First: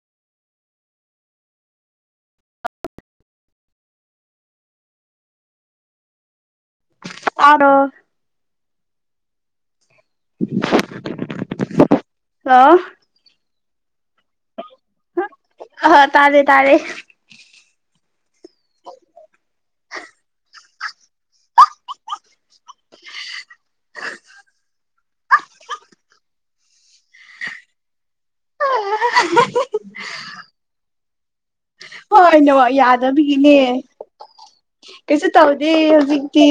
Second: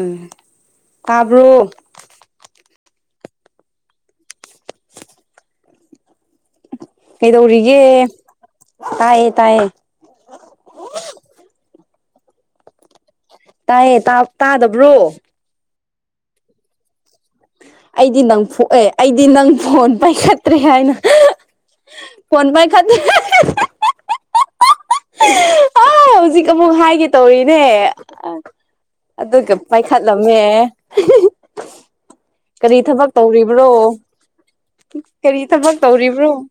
ꯎꯝ ꯇꯥꯕ꯭ꯔꫭ꯫ ꯇꯥꯔꯣ ꯀꯩꯗꯧꯔꯤꯒꯦ꯫ ꯇꯥꯏꯌꯦ-ꯇꯥꯏꯌꯦ꯫ ꯍꯦꯜꯂꫭ꯫ ꯇꯥꯏꯌꯦ ꯇꯥ ꯇꯥꯗꯕ꯭ꯔꯣ꯫ ꯑꯍ ꯇꯥꯔꯦ-ꯇꯥꯔꯦ꯫ ꯑꯩꯗꯤ ꯅꯪ ꯐꯨꯛꯑꯦ ꯑꯩꯗꯤ ꯅꯪ ꯐꯣꯟ ꯄꯥꯏꯈꯠꯇ꯭ꯔꯦ ꯍꯥꯏꯅ ꯐꯣꯟ ꯄꯥꯏꯈꯠꯇ꯭ꯔꯦ ꯑꯥ ꯍꯧꯖꯤꯛ ꯑꯃꯨꯛ ꯍꯥꯏꯒꯦ ꯇꯧꯔꯤꯅꯦ꯫ ꯑ ꯑꯗꯨꯒ ꯄꯥꯏꯈꯠꯂꯝꯃꯦ꯫ [inaudible] [unintelligible] ꯍꯣꯏ ꯅꯣ ꯀꯔꯤ ꯊꯕꯛ ꯌꯥꯗꯕꯤꯒꯤꯅꯦ ꯇꯧꯔꯤꯕ꯭ꯔꯣ ꯀꯩꯁꯨ ꯀꯔꯤ ꯇꯧꯗꯦ ꯊꯕꯛ ꯇꯧꯔꯤꯕ꯭ꯔꯣ ꯍꯧꯖꯤꯛꯇꯤ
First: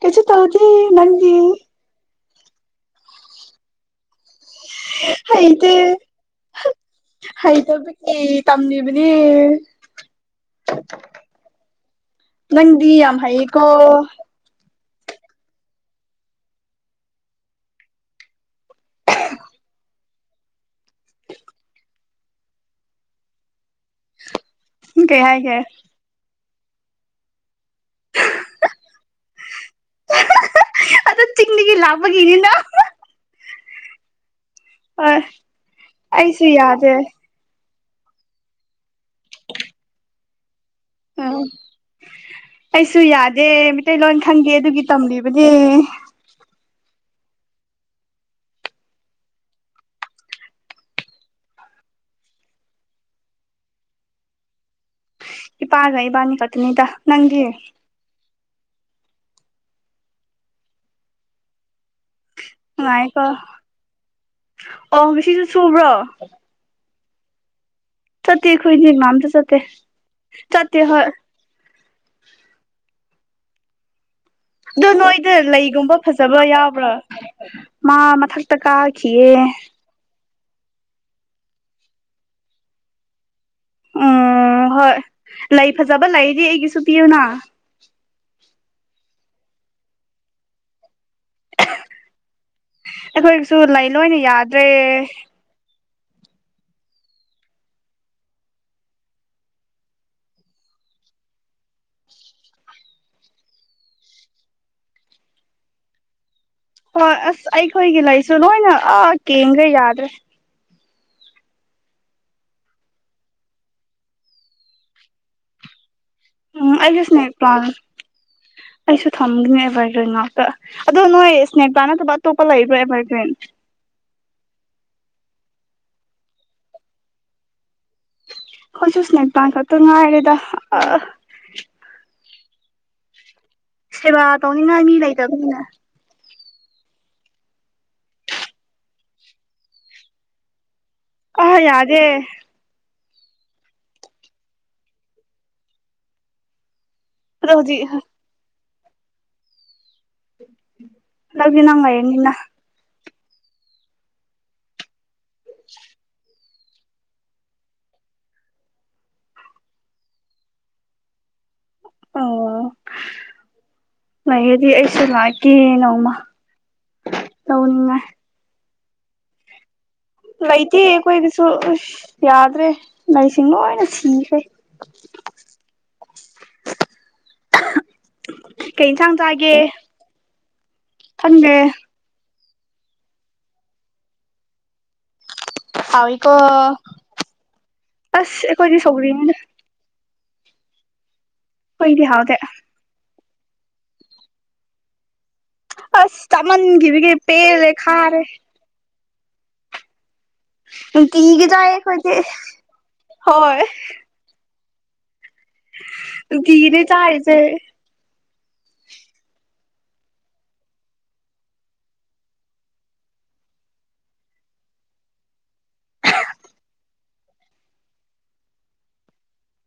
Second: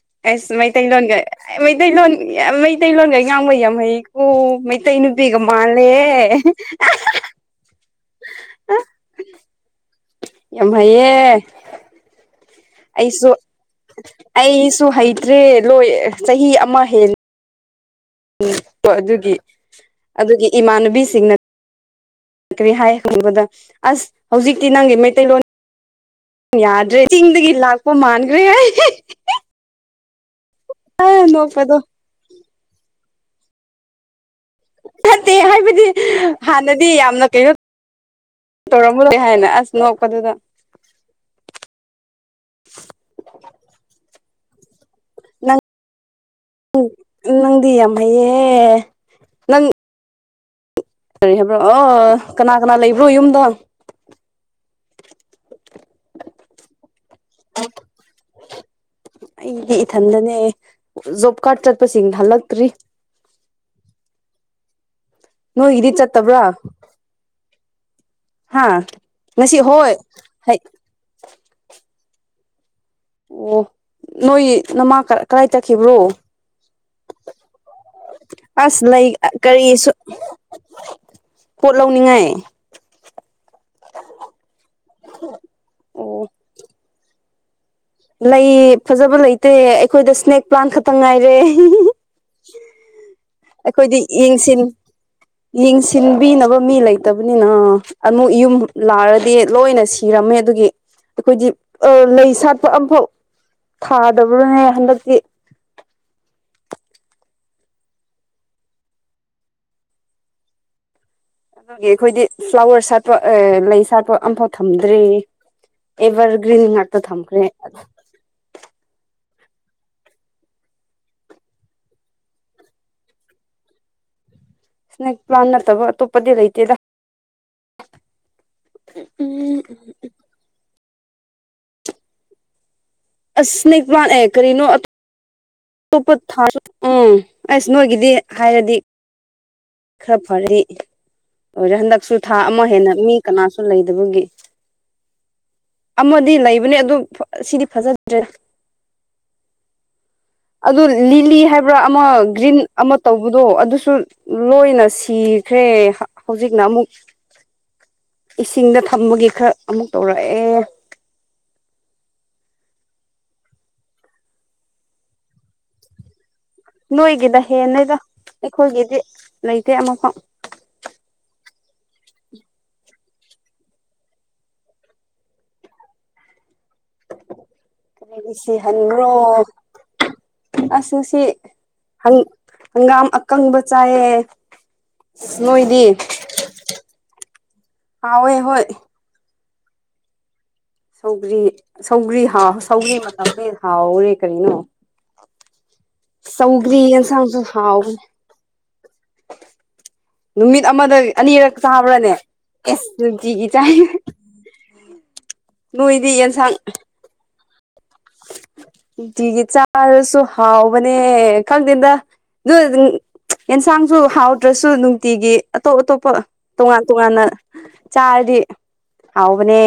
ꯀꯩꯁꯨ ꯇꯧꯗꯦ ꯅꯪꯗꯤ ꯌꯥꯝ ꯃꯩꯇꯩꯂꯣꯟꯒ ꯉꯥꯡꯕꯩ ꯌꯥꯝ ꯍꯩꯀꯣ ꯃꯩꯇꯩ ꯅꯨꯄꯤꯒ ꯍꯩꯇꯦ ꯃꯥꯜꯂꯦ ꯒꯤ ꯇꯝꯃꯤꯕꯅꯤ ꯌꯥꯝ ꯍꯩꯌꯦ ꯅꯪꯗꯤ ꯌꯥꯝ ꯍꯩꯌꯦꯀꯣ ꯁꯨ ꯍꯩꯇ꯭ꯔꯦ ꯂꯣꯏ ꯆꯍꯤ ꯑꯃ ꯍꯦꯟ ꯎꯝ ꯀꯣ ꯑꯗꯨꯒꯤ ꯑꯗꯨꯒꯤ ꯏꯃꯥꯟꯅ ꯕꯤ ꯁꯤꯁꯤꯡꯅ ꯀ꯭ꯔꯤ ꯍꯥꯏ ꯍꯪꯕꯗ ꯑꯁ ꯍꯧꯖꯤꯛꯇꯤ ꯅꯪꯒꯤ ꯀꯩ ꯃꯩꯇꯩꯂꯣꯟ ꯍꯥꯏꯒꯦ ꯌꯥꯗ꯭ꯔꯦ ꯆꯤꯡꯗꯒꯤ ꯂꯥꯛꯄ ꯃꯥꯟꯈ꯭ꯔꯦ ꯍꯥꯏ ꯑꯗꯨ ꯆꯤꯡꯗꯒꯤ ꯅꯣꯛꯄꯗꯣ ꯂꯥꯞꯄꯒꯤꯅꯤꯅ ꯍꯣꯏ ꯐꯠꯇꯦ ꯍꯥꯏꯕꯗꯤ ꯑꯩꯁꯨ ꯍꯥꯟꯅꯗꯤ ꯌꯥꯗꯦ ꯌꯥꯝꯅ ꯀꯩꯅꯣ ꯇꯧꯔꯝꯃꯨꯗꯦ ꯍꯥꯏꯅ ꯑꯁ ꯅꯣꯛꯄꯗꯨꯗ ꯎꯝ ꯈꯪꯒꯦ ꯑꯗꯨꯒꯤ ꯇꯝꯂꯤꯕꯅꯦ ꯅꯪ ꯅꯪꯗꯤ ꯌꯥꯝ ꯍꯩꯌꯦꯍꯦ ꯅꯪ ꯀꯔꯤ ꯍꯥꯏꯕ꯭ꯔꯣ ꯑꫭ ꯀꯅꯥ ꯀꯅꯥ ꯂꯩꯕ꯭ꯔꯣ ꯌꯨꯝꯗ ꯏꯄꯥꯒ ꯏꯕꯥꯅꯤ ꯈꯇꯅꯤꯗ ꯅꯪꯗꯤ ꯑꯩꯗꯤ ꯏꯊꯟꯗꯅꯦ ꯖꯣꯕ ꯀꯥꯔꯗ ꯆꯠꯄꯁꯤꯡ ꯍꯜꯂꯛ ꯉꯥꯏꯀꯣ [unintelligible] ꯅꯣꯏꯒꯤꯗꯤ ꯆꯠꯇꯕ꯭ꯔꯥ ꯆꯠꯇꯦ ꯍꯥ ꯈꯣꯏꯗꯤ ꯀꯅꯥꯝꯁꯨ ꯉꯁꯤ ꯆꯠꯇꯦ ꯍꯣꯏ ꯍꯩ ꯆꯠꯇꯦ ꯍꯣꯏ ꯑꯣ ꯅꯣꯏ ꯑꯗꯨ ꯅꯃꯥ ꯅꯣꯏꯗ ꯀꯔꯥꯏ ꯆꯠꯈꯤꯕ꯭ꯔꯣ ꯂꯩꯒꯨꯝꯕ ꯐꯖꯕ ꯌꯥꯎꯕ꯭ꯔꯥ ꯃꯥ ꯃꯊꯛꯇ ꯑꯁ ꯂꯩ ꯀꯥꯈꯤꯌꯦ ꯀꯔꯤꯁꯨ ꯄꯣꯠ ꯂꯧꯅꯤꯡꯉꯥꯏ ꯎꯝ ꯍꯣꯏ ꯂꯩ ꯐꯖꯕ ꯑꯣ ꯂꯩꯗꯤ ꯑꯩꯒꯤꯁꯨ ꯄꯤꯌꯨꯅ ꯂꯩ ꯐꯖꯕ ꯂꯩꯇꯦ ꯑꯩꯈꯣꯏꯗ ꯁ꯭ꯅꯦꯛ ꯄ꯭ꯂꯥꯟ ꯈꯛꯇ ꯇ ꯉꯥꯏꯔꯦ ꯑꯩꯈꯣꯏꯒꯤꯁꯨ ꯂꯩ ꯑꯩꯈꯣꯏꯗꯤ ꯂꯣꯏꯅ ꯌꯦꯡꯁꯤꯟ ꯌꯥꯗ꯭ꯔꯦ ꯌꯦꯡꯁꯤꯟ ꯁꯤꯟꯕꯤꯅꯕ ꯃꯤ ꯂꯩꯇꯕꯅꯤꯅ ꯑꯃꯨꯛ ꯌꯨꯝ ꯂꯥꯔꯗꯤ ꯂꯣꯏꯅ ꯁꯤꯔꯝꯃꯦ ꯑꯗꯨꯒꯤ ꯑꯩꯈꯣꯏꯗꯤ ꯂꯩ ꯁꯥꯠ ꯁꯥꯠꯄ ꯑꯝꯐꯥꯎ ꯊꯥꯗꯕ꯭ꯔꯥꯕꯅꯦ ꯍꯟꯗꯛꯇꯤ ꯍꯣꯏ ꯑꯁ ꯑꯩꯈꯣꯏꯒꯤ ꯂꯩꯥꯏꯁꯨ ꯂꯣꯏꯅ ꯑꯥ ꯀꯦꯟꯒ꯭ꯔꯦ ꯌꯥꯗ꯭ꯔꯦ ꯑꯗꯨꯒꯤ ꯑꯩꯈꯣꯏꯗꯤ ꯐ꯭ꯂꯥꯋꯔ ꯁꯥꯠꯄ ꯂꯩ ꯁꯥꯠꯄ ꯑꯝꯐꯥꯎ ꯊꯝꯗ꯭ꯔꯤ ꯑꯦꯕꯔꯒ꯭ꯔꯤꯟ ꯎꯝ ꯉꯥꯛꯇ ꯑꯩꯁꯨ ꯁ꯭ꯅꯦꯛ ꯊꯝꯈ꯭ꯔꯦ ꯄ꯭ꯂꯥꯟ ꯑꯩꯁꯨ ꯊꯝꯒꯅꯤ ꯑꯦꯚꯔꯒ꯭ꯔꯤꯟ ꯉꯥꯛꯇ ꯑꯗꯣ ꯅꯣꯏ ꯁꯅꯦꯛ ꯄ꯭ꯂꯥꯟ ꯅꯠꯇꯕ ꯑꯇꯣꯞꯄ ꯂꯩꯕ꯭ꯔꯥ ꯑꯦꯚꯔꯒ꯭ꯔꯤꯟ ꯁꯅꯦꯛ ꯄ꯭ꯂꯥꯟ ꯅꯠꯇꯕ ꯑꯇꯣꯞꯄꯗꯤ ꯂꯩꯇꯦꯗꯥ ꯈꯣꯏꯁꯨ ꯁꯅꯦꯛ ꯄꯥ꯭ꯂꯥꯟ ꯉꯥꯛꯇ ꯉꯥꯏꯔꯦꯗ ꯑꯥ ꯑꯁꯅꯦꯛ ꯄ꯭ꯂꯥꯟ ꯁꯦꯕꯥ ꯑꯦ ꯀꯔꯤꯅꯣ ꯑ ꯇꯧꯅꯤꯡꯉꯥꯏ ꯃꯤ ꯂꯩꯇꯕꯅꯤꯅ [unintelligible] ꯎꯝ ꯑꯁ ꯅꯣꯏꯒꯤꯗꯤ ꯍꯥꯏꯔꯗꯤ ꯈꯔ ꯐꯔꯦ ꯑꯥ ꯑꯣꯔꯦ ꯌꯥꯗꯦ ꯍꯟꯗꯛꯁꯨ ꯊꯥ ꯑꯃ ꯍꯦꯟꯅ ꯃꯤ ꯀꯅꯥꯁꯨ ꯂꯩꯗꯕꯒꯤ ꯑꯃꯗꯤ ꯂꯩꯕꯅꯦ ꯑꯗꯨ ꯑꯗꯣ ꯁꯤꯗꯤ ꯍꯧꯖꯤꯛ ꯐꯖꯗ꯭ꯔꯦ ꯑꯗꯨ ꯂꯤꯂꯤ ꯅꯪꯗꯤ ꯍꯥꯏꯕ꯭ꯔꯥ ꯅꯪ ꯑꯃ ꯂꯩꯔꯅꯤꯅ ꯒ꯭ꯔꯤꯟ ꯑꯃꯥ ꯇꯧꯕꯗꯣ ꯑꯗꯨꯁꯨ ꯂꯣꯏꯅꯁꯤ ꯁꯤꯈ꯭ꯔꯦ ꯍꯧꯖꯤꯛ ꯅ ꯑꯃꯨꯛ ꯏꯁꯤꯡꯗ ꯊꯝꯕꯒꯤ ꯈꯔ ꯑꯃꯨꯛ ꯇꯧꯔꯛꯑꯦ ꯑꯣ ꯂꯩꯒꯗꯤ ꯑꯩꯁꯨ ꯂꯥꯛꯀꯦ ꯅꯣꯡꯃ ꯅꯣꯏꯒꯤꯅ ꯍꯦꯅꯦꯗ ꯍꯣꯏꯒꯤꯗꯤ ꯂꯩꯇꯦ ꯑꯃꯐꯥꯎ ꯂꯩꯇ ꯀꯣꯏꯒꯤꯁꯨ ꯌꯥꯗ꯭ꯔꯦ ꯂꯩꯩꯁꯤꯡ ꯂꯣꯏꯅ ꯁꯤꯈꯦ ꯀꯩꯅ‌ꯣꯒꯤꯁꯤ ꯀꯩ ꯍꯟꯕ꯭ꯔꯣ ꯏꯟꯁꯥꯡ ꯆꯥꯒꯦ ꯑꯁ ꯉꯁꯤ ꯈꯪꯗꯦ ꯍꯪ ꯍꯪꯒꯥꯝ ꯑꯀꯪꯕꯆꯥꯌꯦ ꯍꯥꯎꯏ ꯀꯣ ꯍꯥꯎꯋꯦ ꯑꯁ ꯍꯣꯏ ꯑꯩꯈꯣꯍꯗꯤ ꯁꯧꯒꯔꯤꯅꯤꯗ ꯁꯧ ꯒꯔꯤ ꯑꯩꯈꯣꯏꯗꯤ ꯁꯧꯒꯔꯤ ꯍꯥꯎꯇꯦ ꯍꯥ ꯁꯧꯒꯔꯤ [unintelligible] ꯍꯥꯎꯔꯦ ꯀꯔꯤꯅꯣ ꯑꯁ ꯆꯧꯒ꯭ꯔꯤ ꯆꯥꯃꯟꯈꯤꯕꯒꯤ ꯌꯦꯟꯁꯥꯡꯁꯨ ꯄꯦꯜꯂꯦ ꯍꯥꯎꯕꯅꯦ ꯈꯥꯔꯦ ꯅꯨꯃꯤꯠ ꯑꯃꯗ ꯅꯨꯡꯇꯤꯒꯤ ꯑꯅꯤꯔꯛ ꯆꯥꯏ ꯆꯥꯕ꯭ꯔꯥꯅꯦ ꯑꯩꯈꯣꯏꯗꯤ ꯑꯦꯁ ꯅꯨꯡꯇꯤꯒꯤ ꯆꯥꯏ ꯅꯣꯏꯗꯤ ꯌꯦꯟꯁꯥꯡ ꯨꯅꯨꯡꯇꯤꯒꯤꯅꯦ ꯆꯥꯔꯤꯁꯦ ꯅꯨꯡꯇꯤꯒꯤ ꯆꯥꯔꯁꯨ ꯍꯥꯎꯕꯅꯦ ꯈꯪꯗꯦꯗ ꯑꯗꯨ ꯌꯦꯟꯁꯥꯡꯁꯨ ꯍꯥꯎꯗ꯭ꯔꯁꯨ ꯅꯨꯡꯇꯤꯒꯤ ꯑꯇꯣꯞ ꯑꯇꯣꯞꯄ ꯇꯣꯉꯥꯟ ꯇꯣꯉꯥꯟꯅ ꯆꯥꯔꯗꯤ ꯍꯥꯎꯕꯅꯦ꯫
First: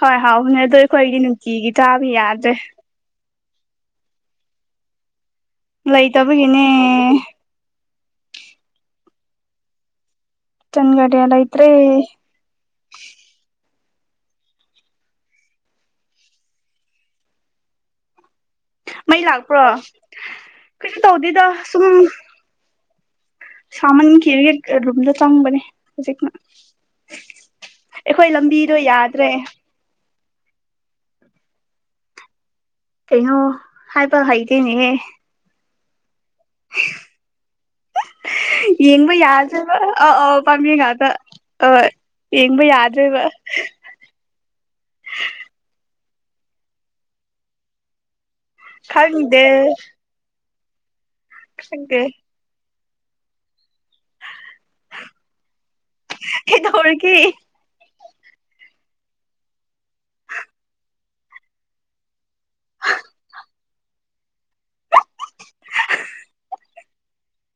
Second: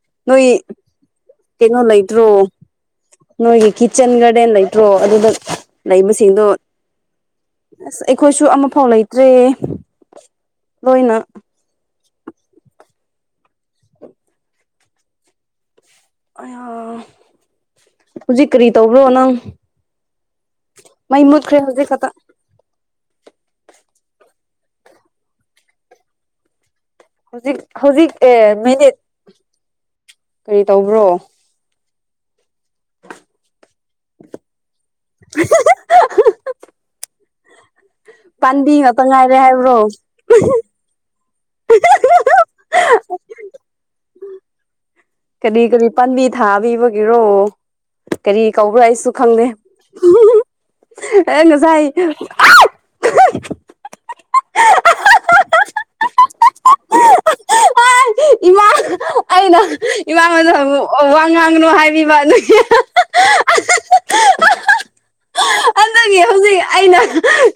ꯍꯣꯏ ꯅꯣꯏ ꯍꯥꯎꯕꯅꯦ ꯑꯗꯣ ꯑꯩꯈꯣꯏꯒꯤ ꯅꯨꯡꯇꯤ ꯒꯤ ꯀꯩꯅꯣ ꯆꯥꯕꯅꯤ ꯂꯩꯇ꯭ꯔꯣ ꯌꯥꯗ꯭ꯔꯦ ꯅꯣꯏꯒꯤ ꯀꯤꯆꯟ ꯒꯥꯗꯦꯟ ꯂꯩꯇꯔꯣ ꯑꯗꯨꯗ ꯂꯩꯕꯁꯤꯡꯗꯣ ꯂꯥꯏꯇꯕꯒꯅꯦ ꯑꯁ ꯑꯩꯈꯣꯏꯁꯨ ꯑꯃꯐꯥꯎ ꯂꯩꯇ꯭ꯔꯦ ꯀꯤꯆꯥꯟ ꯂꯣꯏꯅ ꯒꯔꯥꯗꯦꯟ ꯂꯩꯇꯔꯦ ꯑꯥ ꯃꯩ ꯂꯥꯛꯄ꯭ꯔꯣ ꯀꯥꯝ ꯃꯩ ꯇꯧꯗꯦꯗ ꯃꯨꯠꯈ꯭ꯔꯦ ꯁꯨꯝ ꯍꯧꯖꯤꯛ ꯈꯛꯇ ꯁꯃꯥꯟꯈꯤꯕꯩ ꯔꯨꯝꯝꯗ ꯆꯪꯕꯅꯦ ꯍꯧꯖꯤꯛꯅ ꯍꯧꯖꯤꯛ ꯍꯧꯖꯤꯛ ꯑꯩꯈꯣꯏ ꯑꯦ ꯂꯝꯕꯤꯗꯣ ꯃꯤꯅꯤꯠ ꯌꯥꯗ꯭ꯔꯦ ꯀꯔꯤ ꯇꯧꯕ꯭ꯔꯣ ꯀꯩꯩꯅꯣ ꯍꯥꯏꯕ ꯍꯩꯇꯦꯅꯦꯍꯦ [unintelligible] ꯄꯥꯟꯕꯤ ꯉꯥꯛꯇ ꯌꯦꯡꯕ ꯉꯥꯏꯔꯦ ꯌꯥꯗꯕ ꯍꯥꯏꯕ꯭ꯔꯣ ꯑ ꯑꯥꯎ ꯄꯥꯝꯃꯦ ꯉꯥꯛꯗ ꯑꯥ ꯌꯦꯡꯕ ꯌꯥꯗ꯭ꯔꯦꯕ ꯀꯔꯤ ꯀꯔꯤ ꯄꯥꯝꯕꯤ ꯊꯥꯕꯤꯕꯒꯤꯔꯣ ꯀꯔꯤ ꯀꯧꯕ꯭ꯔꯥ ꯑꯩꯁꯨ ꯈꯪꯗꯦ ꯑꯩ ꯉꯥꯁꯥꯏ ꯈꯪꯗꯦ [unintelligible] ꯀꯩꯗꯧꯔꯒꯦ ꯏꯃꯥ ꯑꯩꯅ ꯏꯃꯥꯕꯗ ꯋꯥ ꯉꯥꯡꯅꯨ ꯍꯥꯏꯕꯤꯕ ꯑꯗꯨꯒꯤ ꯑꯗꯨꯗꯒꯤ ꯍꯧꯖꯤꯛ ꯑꯩꯅ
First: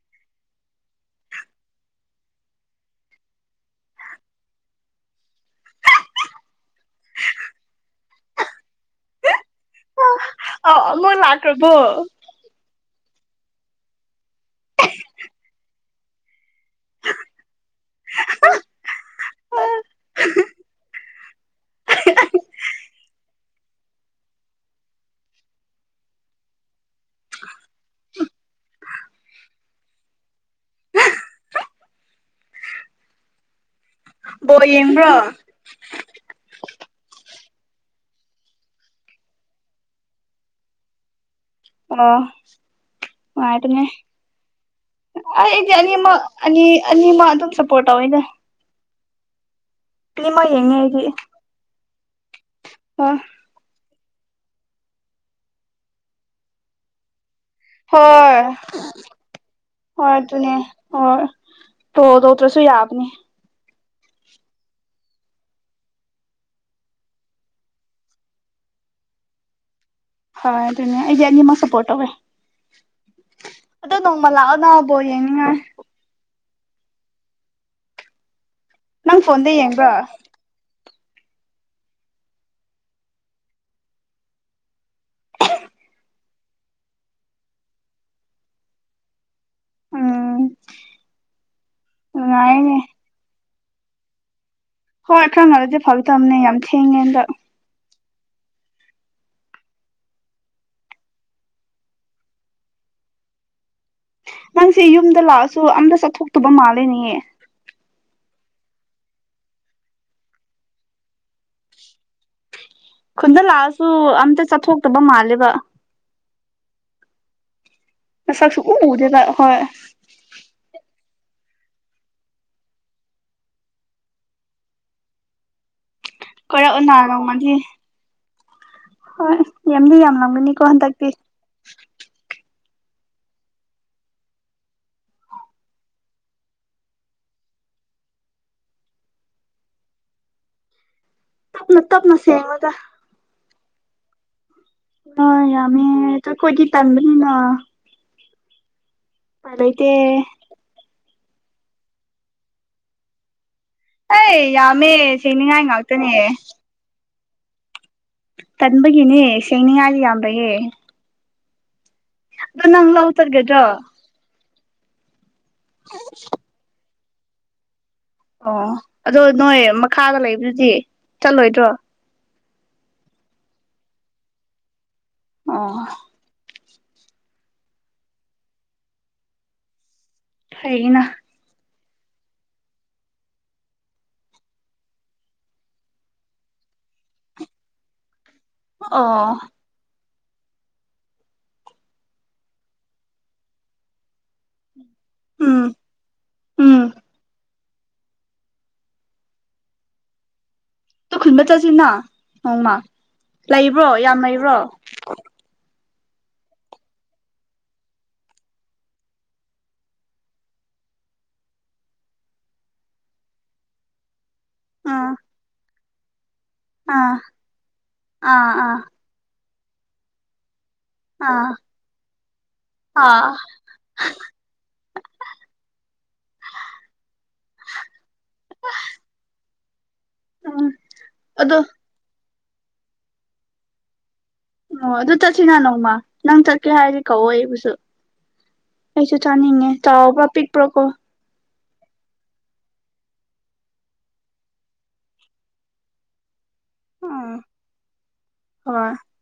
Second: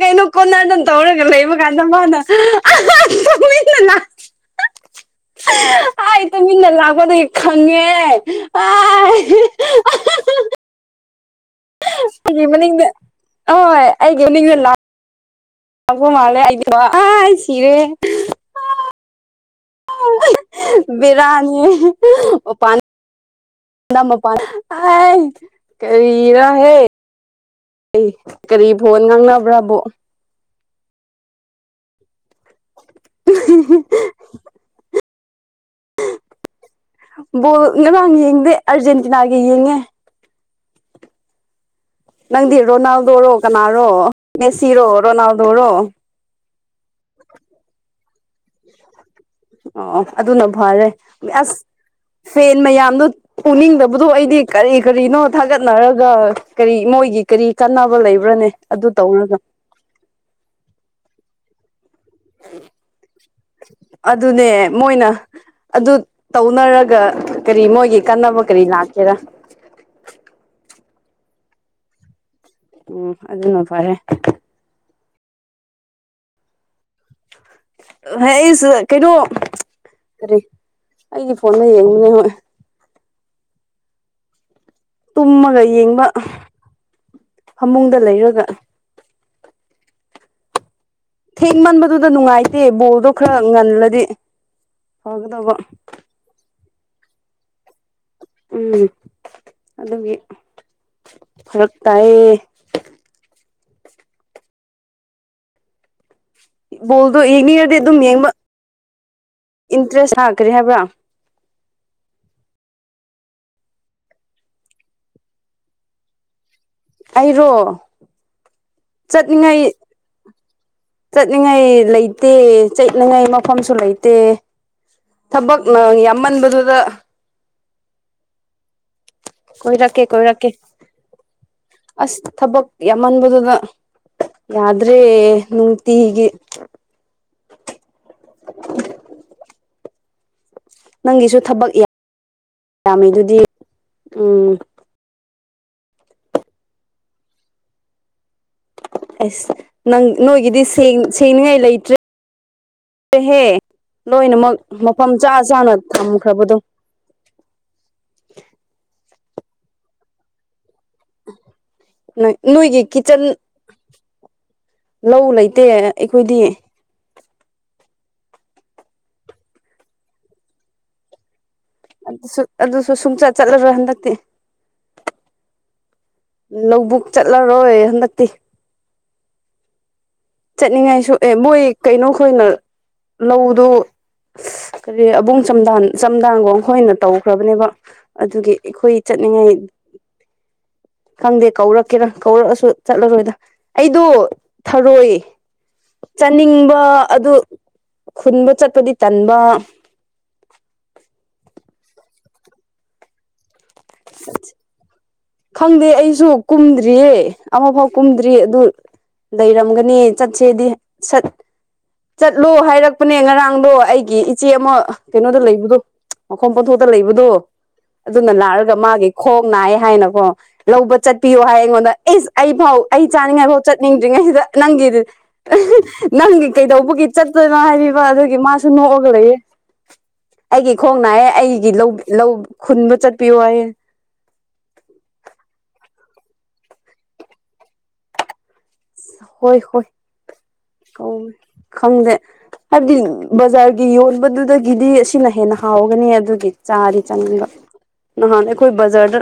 ꯀꯩꯅꯣ ꯀꯣꯅꯔꯗ ꯇꯧꯔꯒ ꯂꯩꯕ ꯀꯥꯟꯗ ꯃꯥꯅ ꯇꯃꯤꯟꯅꯅ ꯇꯃꯤꯟꯅ ꯂꯥꯛꯄꯗꯒꯤ ꯈꯪꯉꯦ ꯑ ꯑꯣ ꯃꯣꯏ ꯂ ꯁꯤ ꯃꯅꯤ ꯍ ꯑꯩꯒꯦꯅꯤꯂ ꯑꯄꯣ ꯃꯥꯂꯦ ꯑꯗꯤ ꯆꯔꯦ [inaudible] ꯕꯤꯔꯅꯤ ꯄꯅꯤ ꯅꯃ ꯄ ꯍꯥꯏ ꯀꯔ ꯍꯦ ꯑꯩ ꯀꯔꯤꯕ ꯐꯣ ꯉꯥꯡꯅꯕ꯭ꯔꯥꯕꯣ [inaudible] ꯕꯣ ꯌꯦꯡꯕ꯭ꯔꯣ ꯎꯝ ꯕꯣ ꯉꯔꯥꯡ ꯌꯦꯡꯗꯦ ꯑꯔꯖꯦꯟꯇꯤꯅꯥꯒꯤ ꯌꯦꯡꯉꯦ ꯑꯣ ꯅꯪꯗꯤ ꯔꯣꯅꯥꯜꯗꯣꯔꯣ ꯅꯨꯡꯉꯥꯏꯕꯅꯦ ꯀꯅꯥꯔꯣ ꯃꯦꯁꯤꯔꯣ ꯔꯣꯅꯥꯜꯗꯔꯣ ꯑꯅꯤꯅꯤꯃ ꯑꯗꯨ ꯁꯄꯣꯠꯎꯣꯏꯗ ꯑꯣ ꯑꯗꯨꯅ ꯐꯔꯦ ꯑꯩꯗꯤ ꯑꯁ ꯐꯦꯟ ꯃꯌꯥꯝꯗꯣ ꯍꯣꯏ ꯎꯅꯤꯡꯗꯕ ꯗꯣ ꯑꯩꯗꯤ ꯀꯔꯤ ꯀꯔꯤꯅꯣ ꯊꯥꯒꯠꯅꯔꯒ ꯀꯔꯤ ꯃꯣꯏꯒꯤ ꯀꯔꯤ ꯀꯥꯟꯅꯕ ꯍꯣꯏ ꯂꯩꯕ꯭ꯔꯥꯅꯦ ꯑꯗꯨ ꯇꯧꯔꯒ ꯍ ꯑꯗꯨꯅꯦ ꯍ ꯇꯣ ꯇꯧꯇ꯭ꯔꯁꯨ ꯌꯥꯕꯅꯤ ꯑꯗꯨꯅꯦ ꯃꯣꯏꯅ ꯑꯗꯨ ꯇꯧꯅꯔꯒ ꯀꯔꯤ ꯃꯣꯏꯒꯤ ꯀꯥꯟꯅꯕ ꯀꯔꯤ ꯂꯥꯛꯀꯦꯔꯥ ꯍꯣꯏ ꯑꯗꯨꯅꯤ ꯑꯩꯗꯤ ꯑꯅꯤꯃꯛ ꯁꯞꯄꯣꯔꯠ ꯇꯧꯋꯦ ꯎꯝ ꯑꯗꯨꯅ ꯑ ꯐꯔꯦ ꯇꯣꯡꯃ ꯂꯑꯣꯗꯕꯣ ꯌꯦ ꯑ ꯍ ꯀꯩꯅꯣ ꯅꯪ ꯐꯣꯟꯗ ꯌꯦꯡꯕ꯭ꯔꯣ ꯀꯔꯤ ꯑꯩꯒꯤ ꯐꯣꯟꯗ ꯌꯦꯡꯕꯅꯦ ꯍꯣꯏ ꯇꯨꯝꯃꯒ ꯌꯦꯡꯕ ꯐꯃꯨꯡꯗ ꯂꯩꯔꯒ ꯎꯝ ꯊꯦꯡꯃꯟꯕꯗꯨꯗ ꯅꯨꯡꯉꯥꯏꯇꯦ ꯅꯨꯡꯉꯥꯏꯅꯦ ꯕꯣꯜꯗꯣ ꯈꯔ ꯅꯜꯗꯤ ꯍꯣꯏ ꯈꯪ ꯃꯥꯗꯤꯦ ꯐꯥꯎ ꯊꯝꯅꯤ ꯌꯥꯝ ꯍꯦꯉꯗ ꯎꯝ ꯑꯗꯨꯒꯤ ꯐꯔꯛ ꯇꯥꯏꯌꯦ ꯅꯪꯁꯤꯦ ꯌꯨꯝꯗ ꯂꯥꯛꯑꯁꯨ ꯑꯝꯇ ꯆꯠꯊꯣꯛ ꯣꯜꯗꯣ ꯌꯦꯡꯅꯤꯗꯤ ꯑꯗꯨꯝ ꯌꯦꯡꯕ ꯏꯟꯇ꯭ꯔꯦꯁ ꯂꯥꯛꯈ꯭ꯔꯦ ꯍꯥꯏꯕ꯭ꯔꯥ ꯈꯨꯟꯗ ꯂꯥꯛꯑꯁꯨ ꯑꯝꯇ ꯆꯠꯊꯣꯛꯇꯕ ꯃꯥꯜꯂꯦꯕ ꯑꯩꯔꯣ ꯑꯁꯁꯨ ꯎ ꯇ ꯍꯣꯏ ꯆꯠꯂꯤꯉꯥꯏ ꯂꯩꯇꯦ ꯆꯠꯂꯤꯉꯥꯏ ꯃꯐꯝꯁꯨ ꯂꯩꯇꯦ ꯊꯕꯛꯅ ꯌꯥꯝꯃꯟꯕꯗꯨꯗ ꯀꯅꯔ ꯃꯗꯤ ꯍꯣꯏ ꯌꯥꯝꯗꯤ ꯀꯣꯏꯔꯛꯀꯦ ꯌꯥꯝ ꯀꯣꯏꯔꯛꯀꯦ ꯉꯝꯒꯅꯤꯀꯣ ꯍꯟꯗꯛꯇꯤ ꯑꯁ ꯊꯕꯛ ꯌꯥꯝꯃꯟꯕꯗꯨꯗ ꯌꯥꯗ꯭ꯔꯦ ꯅꯨꯡꯅꯨꯡꯇꯤ ꯍꯤꯒꯤ ꯅꯪꯒꯤꯁꯨ ꯊꯕꯛ ꯇꯞꯅ ꯇꯞꯅ ꯁꯦꯡꯉꯣꯗ ꯌꯥꯝꯃꯤ ꯑꯗꯨꯗꯤ ꯎꯝ ꯍ ꯌꯥꯃꯤ ꯀꯣꯏꯗꯤ ꯇꯥꯟꯗꯅꯤꯅ ꯑꯁ ꯅꯪ ꯅꯣꯏꯒꯤꯗꯤ ꯁꯦꯡ ꯁꯦꯡꯅꯤꯡꯉꯥꯏ ꯂꯩꯇ꯭ꯔꯦꯍꯦ ꯑꯩ ꯂꯣꯏꯅꯃꯛ ꯌꯥꯝꯃꯦ ꯃꯐꯝ ꯆꯥ ꯁꯦꯡꯅꯤꯡꯉꯥꯏ ꯆꯥꯅ ꯉꯥꯛꯇꯅꯦ ꯊꯝꯈ꯭ꯔꯕꯗꯣ ꯇꯟꯕꯒꯤꯅꯦ ꯁꯅꯤꯌꯥꯜꯂꯤ ꯌꯥꯝꯕꯒꯦ ꯑꯗꯨ ꯅꯣꯏꯒꯤ ꯅꯪ ꯂ ꯎ ꯀꯤꯠꯆꯟ ꯇꯔꯒꯦꯗ꯭ꯔ ꯂꯧ ꯂꯩ ꯂꯩ ꯑꯠꯇꯦ ꯑꯩꯈꯣꯏꯗꯤ ꯑꯣ ꯑꯗꯣ ꯅꯣꯏ ꯃꯈꯥꯗ ꯂꯩꯕꯗꯨꯗꯤ ꯆꯠꯂꯣꯏꯗ꯭ꯔꯣ ꯑꯗꯨꯁꯨ ꯑꯗꯨꯁꯨ ꯁꯨꯡꯆꯠ ꯆꯠꯂꯔꯣꯏ ꯍꯟꯗꯛꯇꯤ ꯑꯣ ꯂꯧꯕꯨꯛ ꯆꯠꯂꯔꯣꯏ ꯍꯟꯗꯛꯇꯤ ꯐꯩꯅ ꯆꯠꯅꯤꯡꯉꯥꯏꯁꯨ ꯑꯦ ꯃꯕꯣꯏ ꯀꯩꯅꯣꯈꯣꯏꯅ ꯂꯧꯗꯨ ꯀꯔꯤ ꯑꯕꯨꯡ ꯆꯝ ꯆꯝꯗꯥꯡꯒ ꯈꯣꯏꯅ ꯇꯧꯈ꯭ꯔꯕꯅꯦꯕ ꯑꯗꯨꯒꯤ ꯑꯩꯈꯣꯏ ꯑꯣ ꯆꯠꯅꯤꯡꯉꯥꯏ ꯈꯪꯗꯦ ꯀꯧꯔꯛꯀꯦꯔ ꯀꯧꯔꯛꯑꯁꯨ ꯆꯠꯂꯔꯣꯏꯗ ꯑꯩꯗꯣ ꯊꯔꯣꯏ ꯎꯝ ꯆꯅꯤꯡꯝꯕ ꯎꯝ ꯑꯗꯨ ꯑꯗꯨ ꯈꯨꯟꯕ ꯆꯠꯄꯗꯤ ꯇꯟꯕ ꯈꯨꯟꯕ ꯆꯠꯁꯤꯅ ꯅꯣꯡꯃꯥ ꯂꯩ ꯕ꯭ꯔꯣ ꯌꯥꯝ ꯂꯩꯕ꯭ꯔꯣ ꯈꯪꯗꯦ ꯑꯩꯁꯨ ꯀꯨꯝꯗ꯭ꯔꯤꯌꯦ ꯑꯃꯐꯥꯎ ꯀꯨꯝꯗ꯭ꯔꯤ ꯑꯗꯨ ꯂꯩꯔꯝꯒꯅꯤ ꯆꯠꯁꯦꯗꯤꯠ ꯆꯠꯂꯣ ꯍꯥꯏꯔꯛꯄꯅꯦ ꯉꯔꯥꯡꯗꯣ ꯑꯩꯒꯤ ꯏꯆꯦ ꯑꯃ ꯑꯥ ꯀꯩꯅꯣꯗ ꯂꯩꯕꯗꯣ ꯃꯈꯐꯝ ꯄꯣꯟꯊꯣꯛꯇ ꯑꯥ ꯂꯩꯕꯗꯣ ꯑꯗꯨꯅ ꯑꯥ ꯂꯥꯛ ꯑꯥ ꯈꯣꯛ ꯅꯥꯑꯦ ꯍꯥꯏꯅꯀꯣ ꯂꯧꯕ ꯆꯠꯄꯤꯌꯣ ꯑꯥ ꯍꯥꯏ ꯑꯩꯉꯣꯟꯗ ꯑꯦꯁ ꯑꯩ ꯐꯥꯎ ꯑꯩ ꯑꯥ ꯆꯥꯅꯤꯡꯉꯥꯏꯐꯥꯎ ꯆꯠꯅꯤꯡꯗ꯭ꯔꯤꯉꯩꯁꯤꯗ ꯅꯪꯒꯤ ꯅꯪꯒꯤ ꯀꯩꯗꯧꯕꯒꯤ ꯆꯠꯇꯣꯏꯅꯣ ꯍꯥꯏꯕꯤꯕ ꯑꯗꯨꯒꯤ ꯃꯥꯁꯨ ꯅꯣꯛꯑꯒ ꯂꯩꯌꯦ ꯎꯝ ꯑꯩꯒꯤ ꯈꯣꯡ ꯅꯥꯑꯦ ꯑꯗꯣ ꯑꯩꯒꯤ ꯂꯧ ꯈꯨꯟꯕ ꯆꯠꯄꯤꯌꯣ ꯍꯥꯏ [inaudible] ꯑꯣ ꯑꯗꯨ ꯆꯠꯁꯤꯅ ꯅꯣꯡꯃ ꯅꯪ ꯆꯠꯀꯦ ꯍꯥꯏꯗꯤ ꯀꯛꯑꯣ ꯑꯩꯕꯨꯁꯨ ꯑꯩꯁꯨ ꯍꯣꯏ ꯆꯥꯅꯤꯡꯉꯦ ꯍꯣꯏ ꯆꯥꯎꯕ꯭ꯔ ꯄꯤꯛꯄ꯭ꯔꯣꯀꯣ ꯀꯧꯋꯦ ꯈꯪꯗꯦ ꯍꯥꯏꯕꯗꯤ ꯕꯖꯥꯔꯒꯤ ꯌꯣꯟꯕꯗꯨꯗꯒꯤꯗꯤ ꯑꯁꯤꯅ ꯍꯦꯟꯅ ꯍꯥꯎꯒꯅꯤ ꯑꯗꯨꯒꯤ ꯆꯥꯔꯤ ꯎꯝ ꯆꯪꯅꯤꯡꯕ ꯅꯍꯥꯟ ꯑꯩꯈꯣꯏ ꯍꯣꯏ ꯕꯖꯔꯗ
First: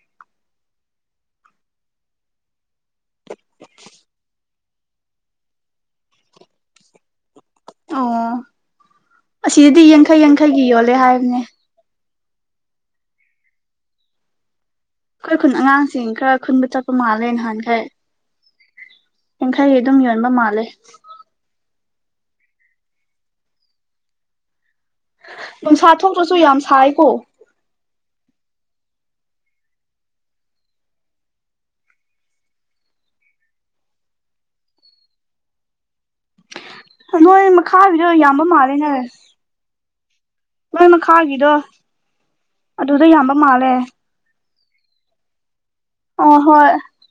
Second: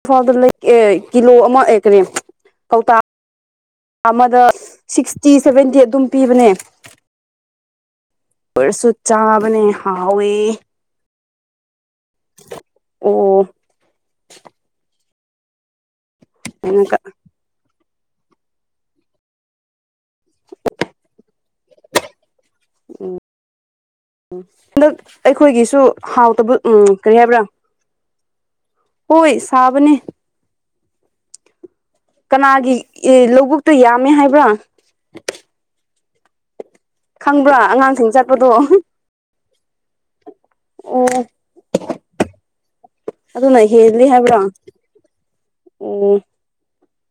ꯏꯝꯐꯥꯜꯗ ꯀꯤꯂꯣ ꯑꯃ ꯑꯦꯛꯀꯦ ꯀꯧ ꯑꯃꯗ ꯁꯤꯛꯁꯇꯤ ꯁꯚꯦꯟꯇꯤ ꯑꯗꯨꯝ ꯄꯤꯕꯅꯦ ꯑꯣ ꯑꯣꯏꯔꯁꯨ ꯆꯥꯕꯅꯦ ꯑꯁꯤꯗꯗꯤ ꯌꯥꯡꯈꯩ ꯍꯥꯎꯋꯦ ꯌꯥꯡꯈꯩꯒꯤ ꯌꯣꯜꯂꯦ ꯍꯥꯏꯕꯅꯦ ꯑꯣ ꯑꯩꯈꯣꯏ ꯈꯨꯟ ꯑꯉ ꯁꯤ ꯈꯔ ꯈꯨꯟꯕ ꯍꯟꯗꯛ ꯆꯠꯄ ꯃꯥꯜꯂꯦ ꯅꯍꯥꯟꯈꯥꯏ ꯌꯥꯡꯈꯥꯏ ꯑꯗꯨꯝ ꯌꯣꯟꯕ ꯃꯥꯜꯂꯦ ꯎꯝ ꯎꯝ ꯍꯟꯗꯛ ꯑꯩꯈꯣꯏꯒꯤꯁꯨ ꯅꯨꯡꯁꯥ ꯊꯣꯛꯇ꯭ꯔꯁꯨ ꯍꯥꯎꯇꯕ ꯌꯥꯝ ꯎꯝ ꯁꯥꯏꯀꯣ ꯀꯔꯤ ꯍꯥꯏꯕ꯭ꯔꯥ ꯍꯣꯏ ꯁꯥꯕꯅꯦ ꯀꯅꯥꯒꯤ ꯂꯧꯕꯨꯛꯇ ꯌꯥꯝꯃꯦ ꯍꯥꯏꯕ꯭ꯔꯥ ꯅꯣꯏ ꯈꯪꯕ꯭ꯔꯥ ꯃꯈꯥꯒꯤꯗꯣ ꯑꯉꯥꯡꯁꯤꯡ ꯌꯥꯝꯕ ꯆꯠꯄꯗꯣ ꯃꯥꯜꯂꯦꯅꯦ ꯅꯣꯏ ꯑꯣ ꯃꯈꯥꯒꯤꯗꯣ ꯑꯗꯨꯗ ꯌꯥꯝꯕ ꯑꯗꯨꯅ ꯃꯥꯜꯂꯦ ꯍꯦꯜꯂꯤ ꯍꯥꯏꯕ꯭ꯔꯥ ꯑꯣ ꯑ ꯍꯣꯏ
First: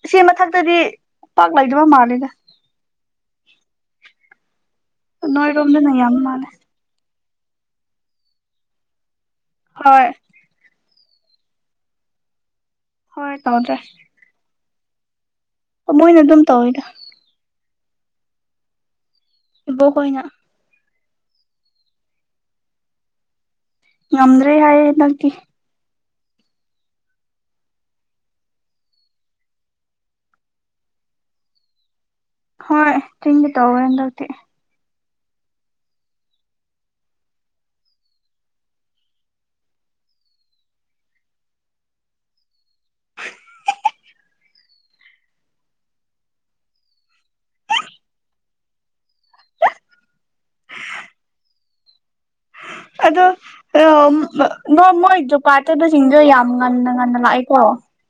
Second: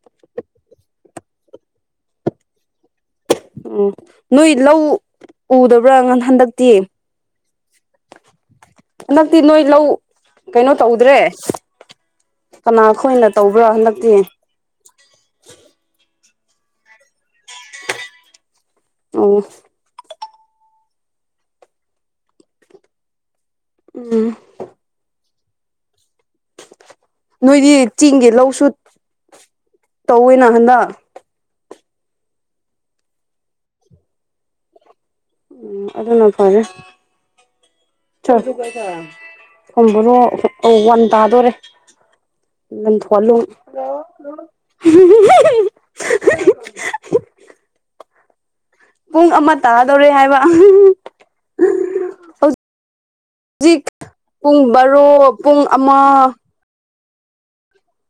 ꯁꯤ ꯃꯊꯛꯇꯗꯤ ꯄꯥꯛ ꯂꯩꯗꯕ ꯃꯥꯂꯦꯗ ꯑꯣ ꯅꯣꯏ ꯂꯧ ꯅꯣꯏꯔꯣꯝꯗꯅ ꯌꯥꯝ ꯎꯗꯕ꯭ꯔꯥꯥꯟ ꯃꯥꯜꯂꯦ ꯍꯟꯗꯛꯇꯤ ꯍꯟꯗꯛꯇꯤ ꯅꯣꯏ ꯂꯧ ꯍꯣꯏ ꯀꯩꯅꯣ ꯇꯧꯗ꯭ꯔꯦ ꯀꯅꯥꯈꯣꯏꯅ ꯍꯣꯏ ꯇꯧꯕ꯭ꯔꯥ ꯇꯧꯗ꯭ꯔꯦ ꯍꯟꯗꯛꯇꯤ ꯀꯅ ꯑꯗꯨꯝ ꯇꯧꯋꯤꯗ ꯑꯣ ꯏꯕꯣ ꯍꯣꯏꯅ ꯎꯝ ꯉꯝꯗ꯭ꯔꯦ ꯍꯥꯏ ꯅꯒꯤ ꯅꯣꯏꯗꯤ ꯆꯦꯡꯒꯤ ꯂꯧꯁꯨ ꯇꯧꯋꯦꯅ ꯍꯟꯗꯛ ꯍꯣꯏ ꯊꯤꯡꯒꯤ ꯇꯧꯋ ꯍꯟꯗꯧꯗꯤꯤ ꯎꯝ ꯑꯗꯨꯅ ꯐꯔꯦ ꯁꯣꯝꯕꯣꯔꯣ ꯋꯥꯟ ꯇꯥꯗꯣꯔꯦ ꯂꯟꯊꯣꯛꯍꯜꯂꯨ ꯄꯨꯡ ꯑꯃ ꯇꯥꯗꯧꯔꯦ ꯍꯥꯏꯕ ꯑꯗꯣ ꯍꯧꯖꯤꯛ ꯄꯨꯡ ꯅ ꯕꯥꯔꯣ ꯃꯣꯏꯗ ꯄꯨꯡ ꯑꯃ ꯄꯥꯠꯇꯕꯁꯤꯡꯗꯣ ꯌꯥꯝ ꯉꯟꯅ ꯉꯟꯅ ꯥꯏꯀꯣ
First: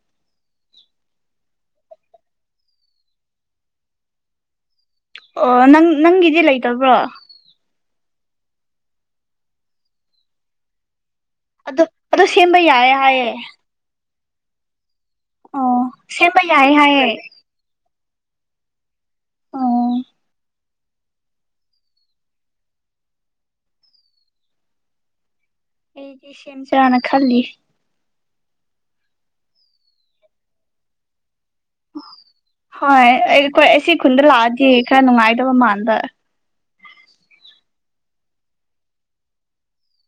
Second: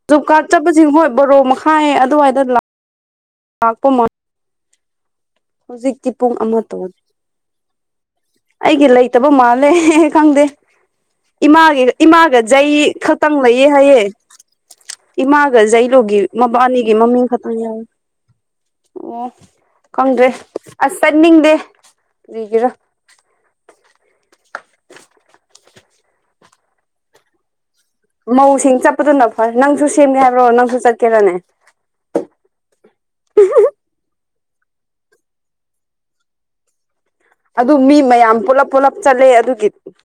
ꯖꯣꯞ ꯀꯥꯔꯗ ꯆꯠꯄꯁꯤꯡ ꯍꯣꯏ ꯕꯣꯔꯣ ꯃꯈꯥꯏ ꯑꯗꯨꯋꯥꯏꯗ ꯂꯥꯛꯄ ꯑꯣ ꯅꯪ ꯍꯧꯖꯤꯛꯇꯤ ꯄꯨꯡ ꯅꯪꯒꯤꯗꯤ ꯑꯃ ꯂꯩꯇꯕ꯭ꯔꯣ ꯇꯧꯔꯦ ꯑꯩꯒꯤ ꯂꯩꯇꯕ ꯃꯥꯜꯂꯦ ꯈꯪꯗꯦ ꯏꯃꯥꯒꯤ ꯑꯗꯨ ꯑꯗꯨ ꯏꯃꯥꯒ ꯁꯦꯝꯕ ꯖꯩ ꯌꯥꯏ ꯍꯥꯏꯌꯦ ꯈꯛꯇꯪ ꯂꯩꯌꯦ ꯍꯥꯏꯌꯦꯦ ꯏꯃꯥꯒ ꯑꯣ ꯖꯩꯂꯨꯒꯤ ꯁꯦꯝꯕ ꯌꯥꯏ ꯃꯕꯥꯅꯤꯒꯤ ꯍꯥꯏꯌꯦ ꯃꯃꯤꯡ ꯈꯛꯇꯪ ꯌꯥꯎꯏꯤ ꯑꯣ ꯀꯪꯗ꯭ꯔꯦ ꯑꯁ ꯇꯅꯤꯡꯗꯦꯒꯔꯣ ꯑꯩꯒꯤ ꯁꯦꯝꯦꯝ ꯆꯔꯅ ꯈꯜꯂꯤ ꯃꯧꯁꯤꯡ ꯆꯠꯄꯗꯨꯅ ꯐꯔ ꯅꯪꯁꯨ ꯁꯦꯝꯒꯦ ꯍꯥꯏꯕ꯭ꯔꯣ ꯅꯪꯁꯨ ꯆꯠꯀꯦꯔꯅꯦ ꯍꯣꯏ ꯑꯩꯣꯏ ꯑꯩ ꯈꯨꯟꯗ ꯂꯥꯛꯑꯗꯤ ꯈꯔ ꯅꯨꯡꯉꯥꯏꯗꯕ ꯃꯥꯟꯗ ꯑꯗꯨ ꯃꯤ ꯃꯌꯥꯝ ꯄꯨꯂꯞ ꯄꯨꯂꯞ ꯆꯠꯂꯦ ꯑꯗꯨꯒꯤ